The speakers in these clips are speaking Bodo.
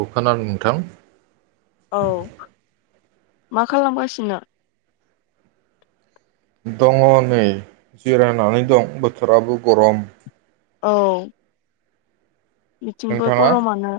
औ खोनादों नोंथां औ मा खालामगासिनो दङ नै जिरायनानै दं बोथोराबो गरम औ बिथिंबो नोंथाङा गरमानो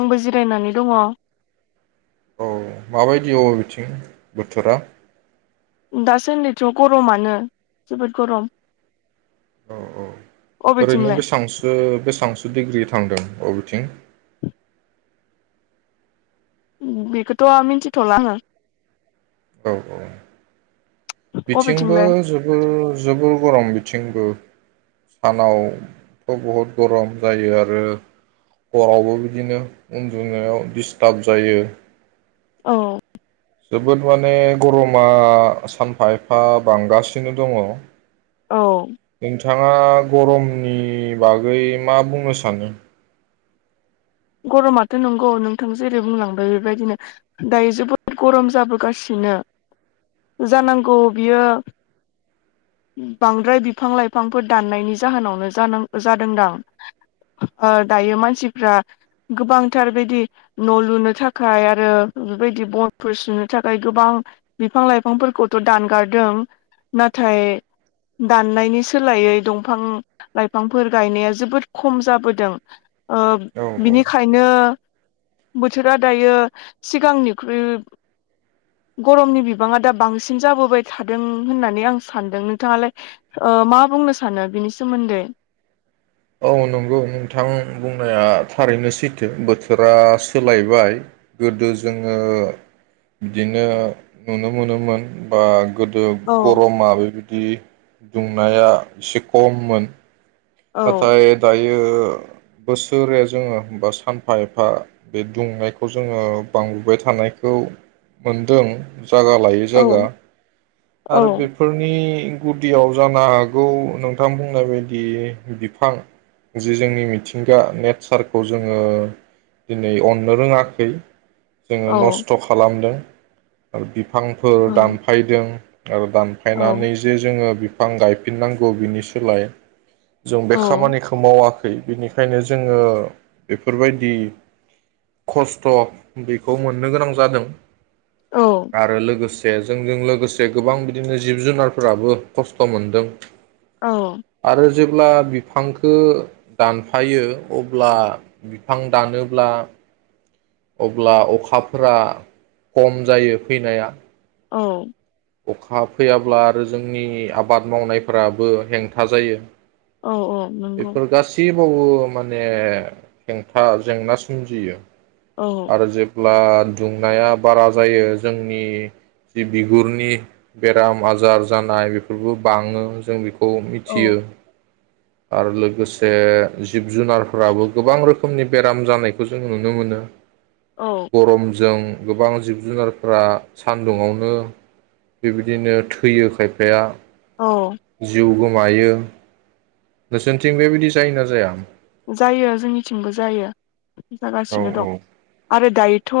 आंबो जिरायनानै दङ औ माबायदि अ बिथिं बोथोरा दासान्दिथ' गरमानो जोबोद गरम औ औ ओरैनो अबेथिंलाय बेसांसो बेसबांसो डिग्रि थांदों औ [inaudible] बेखौथ' मिथिथ'ला आङो औ औ बिथिंबो अबेथिंलाय जोबोर जोबोर गरम बिथिंबो सानावथ' बहुद गरम जायो आरो हरावबो बिदिनो उन्दुनायाव दिडिस्टार्ब जायो औ जोबोद माने गरमा सानफा एफा बांगासिनो दङ औ बिथाङा गरमनि बागै मा बुंनो सानो गरमाथ' नंगौ नोंथां जेरै बुंलांबाय बेबायदिनो दायो जोबोद गरम जाबोगासिनो जानांगौ बियो बांद्राय बिफां लाइफांफोर दाननायनि जाहोनावनो जादोंदां दायो मानसिफ्रा गोबांथार बेदि न' लुनो थाखाय आरो बेबायदि बनफोर सुनो थाखाय गोबां बिफां लाइफांफोरखौथ' दानगारदों नाथाय दाननायनि सोलायै दंफां लाइफांफोर गायनाया जोबोद खम जाबोदों अ औ बिनिखायनो बोथोरा दायो सिगांनिख्रुइ गरमनि बिबाङा दा बांसिन जाबोबाय थादों होननानै आं सानदों नोंथाङालाय मा बुंनो सानो बिनि सोमोन्दै औ नंगौ नोंथां बुंनाया थारैनो सैथो बोथोरा सोलायबाय गोदो जोङो बिदिनो नुनो मोनोमोन बा गोदो औ गरमा बेबायदि दुंनाया एसे खममोन औ नाथाय दायो बे बोसोरै जोङो बा सानफा एफा बे दुंनायखौ जोङो बांबोाय थानायखौ मोनदों जायगा लायै औ जायगा आरो बेफोरनि गुदियाव जानो हागौ नोंथां बुंनाय बायदि बिफां जि जोंनि मिथिंगा नेचारखौ जोङो दिनै अननो रोङाखै जोङो औ नस्थ' खालामदों आरो बिबदि बिफांफोर औ दानफायदों आरो औ दानफायनानै जे जोङो बिफां गायफिननांगौ बिनि सोलाय जों बे औ खामानिखौ मावाखै बिनिखायनो जोङो बेफोरबायदि खस्थ' बेखौ मोननो गोनां जादों औ आरो लोगोसे जे जोंजों लोगोसे गोबां बिदिनो जिब जुनारफोराबो खस्थ' मोनदों औ अब्ला बिफांखो दानफायो अब्ला बिफां दानोब्ला अब्ला अखाफोरा खम जायो फैनाया औ अखा फैयाब्ला आरो जोंनि आबाद मावनायफोराबो हेंथा जायो औ औ नोंगौ औ‌ ओ माने हेंथा जेंना सोमजियो औ आरो जेब्ला दुंनाया बारा जायो जोंनि जि बिगुरनि बेराम आजार जानाय बेफोरखौ बाङो जों बे खौ मिथियो औ आरो लोगोसे जिब जुनारफोराबो गोबां रोखोम रोखोमनि बेराम जानायखौ जों नुनो मोनो औ गरमजों गोबां जिब जुनारफ्रा सानदुंआवनो बेबायदिनो थैयो खायफाया औ जिउ गो मायो नोसोरनिथिं बेबायदि जायोना जाया जायो जोंनिथिंबो जायो औ जागासिनो दं आरो दायोथ'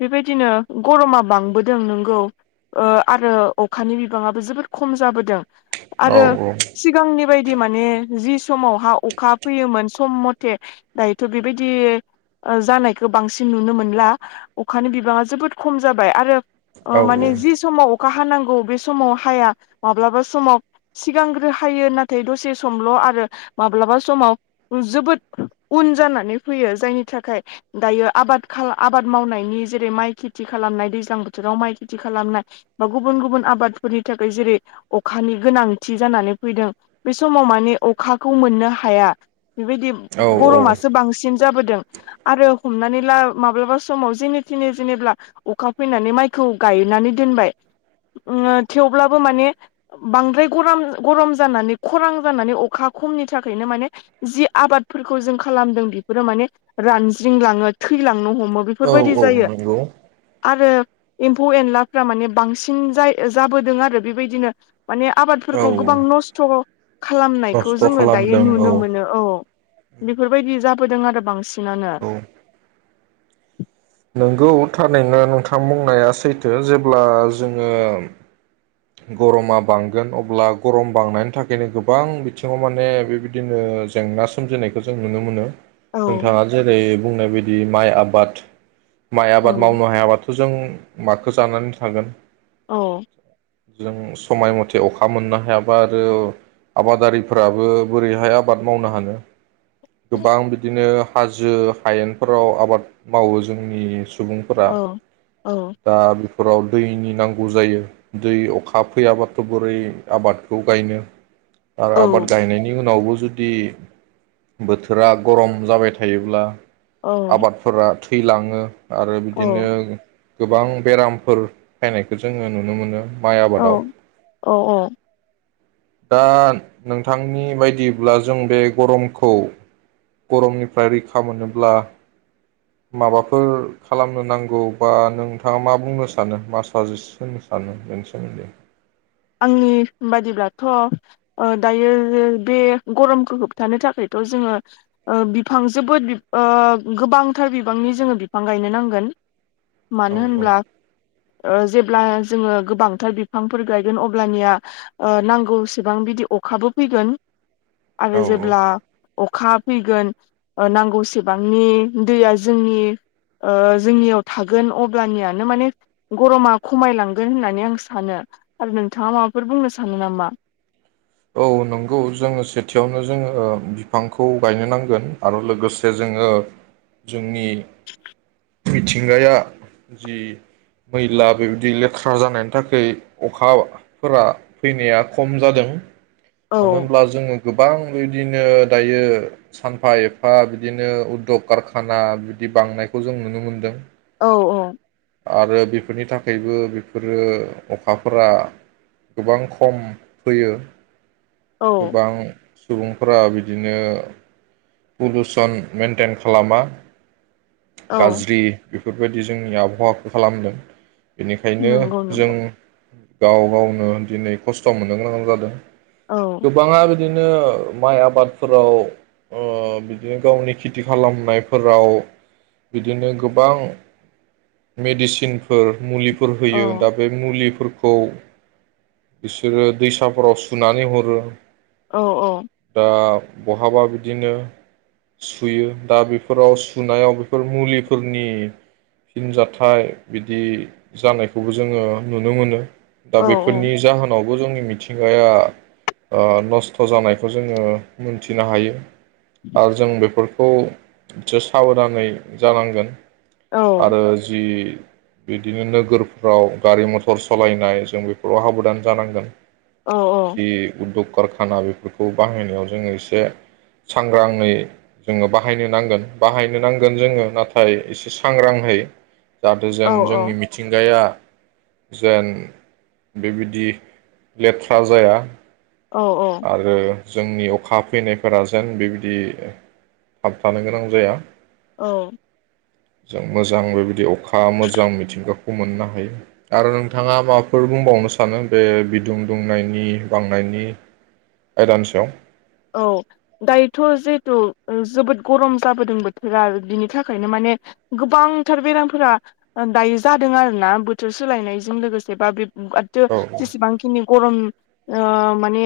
बेबायदिनो गरमा बांबोदों नोंगौ ओ आरो अखानि बिबाङाबो जोबोद खम जाबोदों औ आरो सिगांनि बायदि दि माने जि समावहा अखा फैयोमोन सम मथे दायोथ' बेबायदि ओ जानायखौ बांसिन नुनो मोनला अखानि बिबाङा जोबोद खम जाबाय आरो औ अ माने जि समाव अखा हानांगौ बे समाव हाया माब्लाबा समाव सिगांग्रो हायो नाथाय दसे समल' आरो माब्लाबा समाव जोबोद उन जानानै फैयो जायनि थाखाय दायो आबाद आबाद मावनायनि जेरै माइ खेथि खालामनाय दैज्लां बोथोराव माइ खेथि खालामनाय बा गुबुन गुबुन आबादफोरनि थाखाय जेरै अखानि गोनांथि जानानै फैदों बे समाव माने अखाखौ मोननो हाया बेबायदि औ गरमासो बांसिन जाबोदों आरो हमनानै ला माब्लाबा समाव जेने थेन जेनेब्ला अखा फैनानै माइखौ गायनानै दोनबाय ओ थेवब्लाबो माने बांद्राय गर गरम जानानै खरां जानानै अखा खमनि थाखायनो माने जि आबादफोरखौ जों खालामदों बेफोरो माने रानज्रिंलाङो थैलांनो ह मो औ बेफोरबायदि औ जायो नंगौ आरो एम्फौ एनलाफ्रा माने बांसिन जाय जाबोदों आरो बेबायदिनो माने औ आबादफोरखौ गोबां नस्थ' खालामनायखौ नस्थ' जोङो दायो खालामदों औ नुनो मोनो बेफोरबायदि जाबोदों आरो बांसिन नानो [inaudible] औ नंगौ थारैनो नोंथां बुंनाया सैथो जेब्ला जोङो गरमा बांगोन अब्ला गरम बांनायनि थाखायनो गोबां बिथिङाव माने बेबायदिनो जेंना सोमजिनायखौ जों नुनो मोनो औ नोंथाङा जेरै बुंनाय बायदि माइ आबाद माइ औ आबाद मावनो हायाबाथ जों माखो जानानै थागोन औ जों समाय मथे अखा मोननो हायाबा आरो आबादारिफोराबो बोरैहाय आबाद मावनो हानो गोबां बिदिनो हाजो हायेनफोराव आबाद मावो जोंनि सुबुंफोरा औ औ दा बे फोराव दैनि नांगौ जायो दै अखा फैयाबाथ बोरै आबादखौ गायनो आरो औ आबाद गायनायनि उनावबो जुदि बोथोरा गरम जाबाय थायोब्ला आबादफोरा थैलाङो आरो औ बिदिनो गोबां बेरामफोर फायनायखौ जोङो नुनो मोनो माइ औ आबादाव औ औ दा नोंथांनि बायदिब्ला जों बे गरमखौ गरमनिफ्राय रैखा मोनोब्ला माबाफोर खालामनो नांगौ बा नोंथाङा मा बुंनो सानो मा साजेस होनो सानो बेनि सोमोन्दै आंनि बादिब्लाथ दायो बे गरमखौ होबथानो थाखायथ जोङो बिफां जोबोद गोबांथार बिबांनि जोङो बिफां गायनो नांगोन औ मानो होनब्ला ओ जे ब्ला जोङो गोबांथार बिफांफोर गाय गोन अब्लानिया नांगौसेबां बिदि अखाबो फैगोन औ आरो औ जेब्ला अखा फैगोन ओ नांगौसेबांनि दैया जोंनि ओ जोंनियाव थागोन अब्लानियानो माने गरमा खमायलांगोन होननानै आं सानो आरो नोंथाङा माबाफोर बुंनो सानो नामा औ नंगौ जोङो सेथियावनो जोङो बिफांखौ गायनो नांगोन आरो लोगोसे जोङो जोंनि मिथिंगाया जि मैला बेबायदि लेथ्रा जानायनि थाखै अखाफोरा फैनाया खम जादों औ मानो होनब्ला जोङो गोबां बायदिनो दायो सानफा एफा बिदिनो उद्दग कारखाना बिदि बांनायखौ जों नुनो मोनदों औ औ आरो बेफोरनि थाखायबो बेफोरो अखाफोरा गोबां खम फैयो औ गोबां सुबुं फोरा बिदिनो पलुसन मेइेनटेन खालामा औ गाज्रि बेफोरबायदि जोंनि आबहावाखौ खालामदों बेनिखायनो नंगौ जों नंगौ गाव गावनो दिनै खस्थ' मोननो गोनां जादों औ गोबाङा बे बिदिनो माइ आबादफोराव ओ बिदिनो गावनि खेथि खालामनायफोराव बिदिनो गोबां मेडिसिनफोर मुलिफोर फोर औ होयो दा बे मुलिफोरखौ खौ बिसोरो दैसाफोराव सुनानै हरो औ औ दा बहाबा बिदिनो सुयो दा बेफोराव सुनायाव बेफोर मुलिफोरनि फिनजथाइ बिदि जानायखौबो जोङो नुनो मोनो दा औ बेफोरनि जाहोनाव बेखौ जोंनि मिथिंगाया ओ नस्थ' जानायखौ जोङो मोनथिनो हायो आरो जों बेफोर खौ एसे साबधानै जानांगोन औ आरो जि बिदिनो नोगोरफ्राव गारि मथर सलायनाय जों बेफोराव हाबदान जानांगोन औ जि उद्दग कारखाना बेफोरखौ बाहायनायाव जोङो एसे सांग्राङै जोङो बाहायनो नांगोन बाहायनो नांगोन जोङो नाथाय एसे सांग्राङै जाहाथे जेन औ जोंनि मिथिंगाया जेन बेबायदि लेथ्रा जाया औ औ आरो जोंनि अखा फैनायफोरा जेन बेबायदि थाबथानो गोनां जाया औ जों मोजां बेबायदि अखा मोजां मिथिंगाखौ मोननो हायो आरो नोंथाङा माबाफोर बुंबावनो सानो बे बिदुं दुंनायनि बांनायनि आयदानि सायाव औ दायोथ' जिहेथु जोबोद गरम जाबोदों बोथोरा बिनि थाखायनो माने गोबांथार बेरामफोरा दायो जादों आरोना बोथोर सोलायनायजों लोगोसे बा बे औ जेसेबांखिनि गरम ओ माने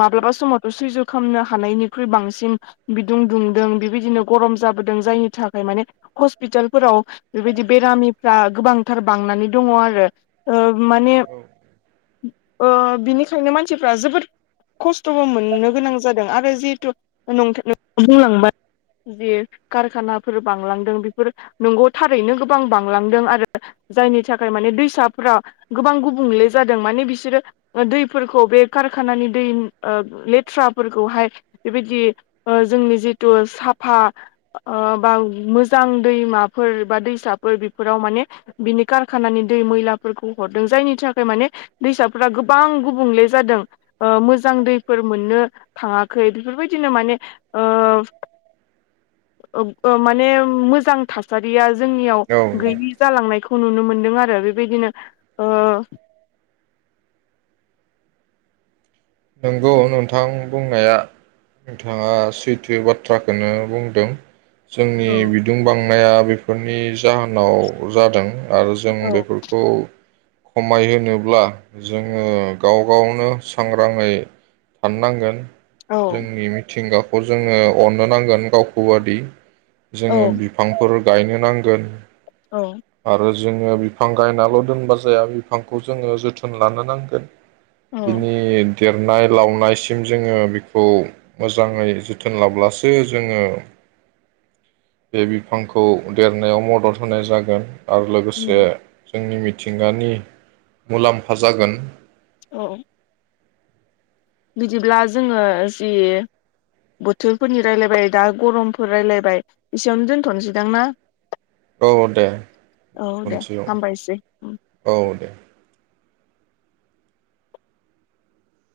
माब्लाबा समावथ' सैजो खामनो हानायनिख्रुइ बांसिन बिदुं दुंदों बेबायदिनो गरम जाबोदों जायनि थाखाय माने हस्पिटालफोराव बेबायदि बेरामिफ्रा गोबांथार बांनानै दङ आरो ओ माने ओ बिनिखायनो मानसिफ्रा जोबोद खस्थ'बो मोननो गोनां जादों आरो जिहेथु बुंलांबाय जे कारखानाफोर बांलांदों बेफोर नंगौ थारैनो गोबां बांलांदों आरो जायनि थाखाय माने दैसाफोरा गोबां गुबुंले जादों माने बिसोरो दैफोरखौ बे कारखानानि दै लेथ्रा फोरखौहाय बेबायदि जोंनि जिथु साफा आ बा मोजां दैमाफोर बा दैसाफोर बेफोराव माने बिनि कारखानानि दै मैलाफोरखौ हरदों जायनि थाखाय माने दैसाफोरा गोबां गुबुंले जादों मोजां दैफोर मोननो थाङाखै बेफोरबायदिनो माने ओ माने मोजां थासारिया जोंनियाव औ औ गैयि जालांनायखौ खौ नुनो मोनदों आरो बेबायदिनो ओ नंगौ नोंथां बुंनाया नोंथाङा सैथो बाथ्राखौनो बुंदों जोंनि औ बिदुंबां बांनाया बेफोरनि जाहोनाव जादों आरो जों औ बेफोरखौ खमायहोनोब्ला जोङो गाव गावनो सांग्रां ग्राङै थानोनांगोन जोंनि मिथिंगा जोङो अननो नांगोन गावखौ बादि औ जोङो बिफांफोर गायनो नांगोन औ आरो जोङो बिफां गायनाल' दोनबा जाया बिफांखौ जोङो जोथोन लानो नांगोन औ बिनि देरनाय लावनायसिम जोङो बेखौ मोजाङै जोथोन लाब्लासो जोङो बे बिफांखौ देरनायाव मदद होनाय जागोन आरो लोगोसे जोंनि मिथिंगानि मुलाम्फा जागोन औ बिदिब्ला जोङो जि बोथोरफोरनि रायलायबाय दा गरमफोर रायलायबाय एसेयावनो दोनथ'नोसैदां ना औ दे औ दे दोनथोसै औ हामबायसै औ दे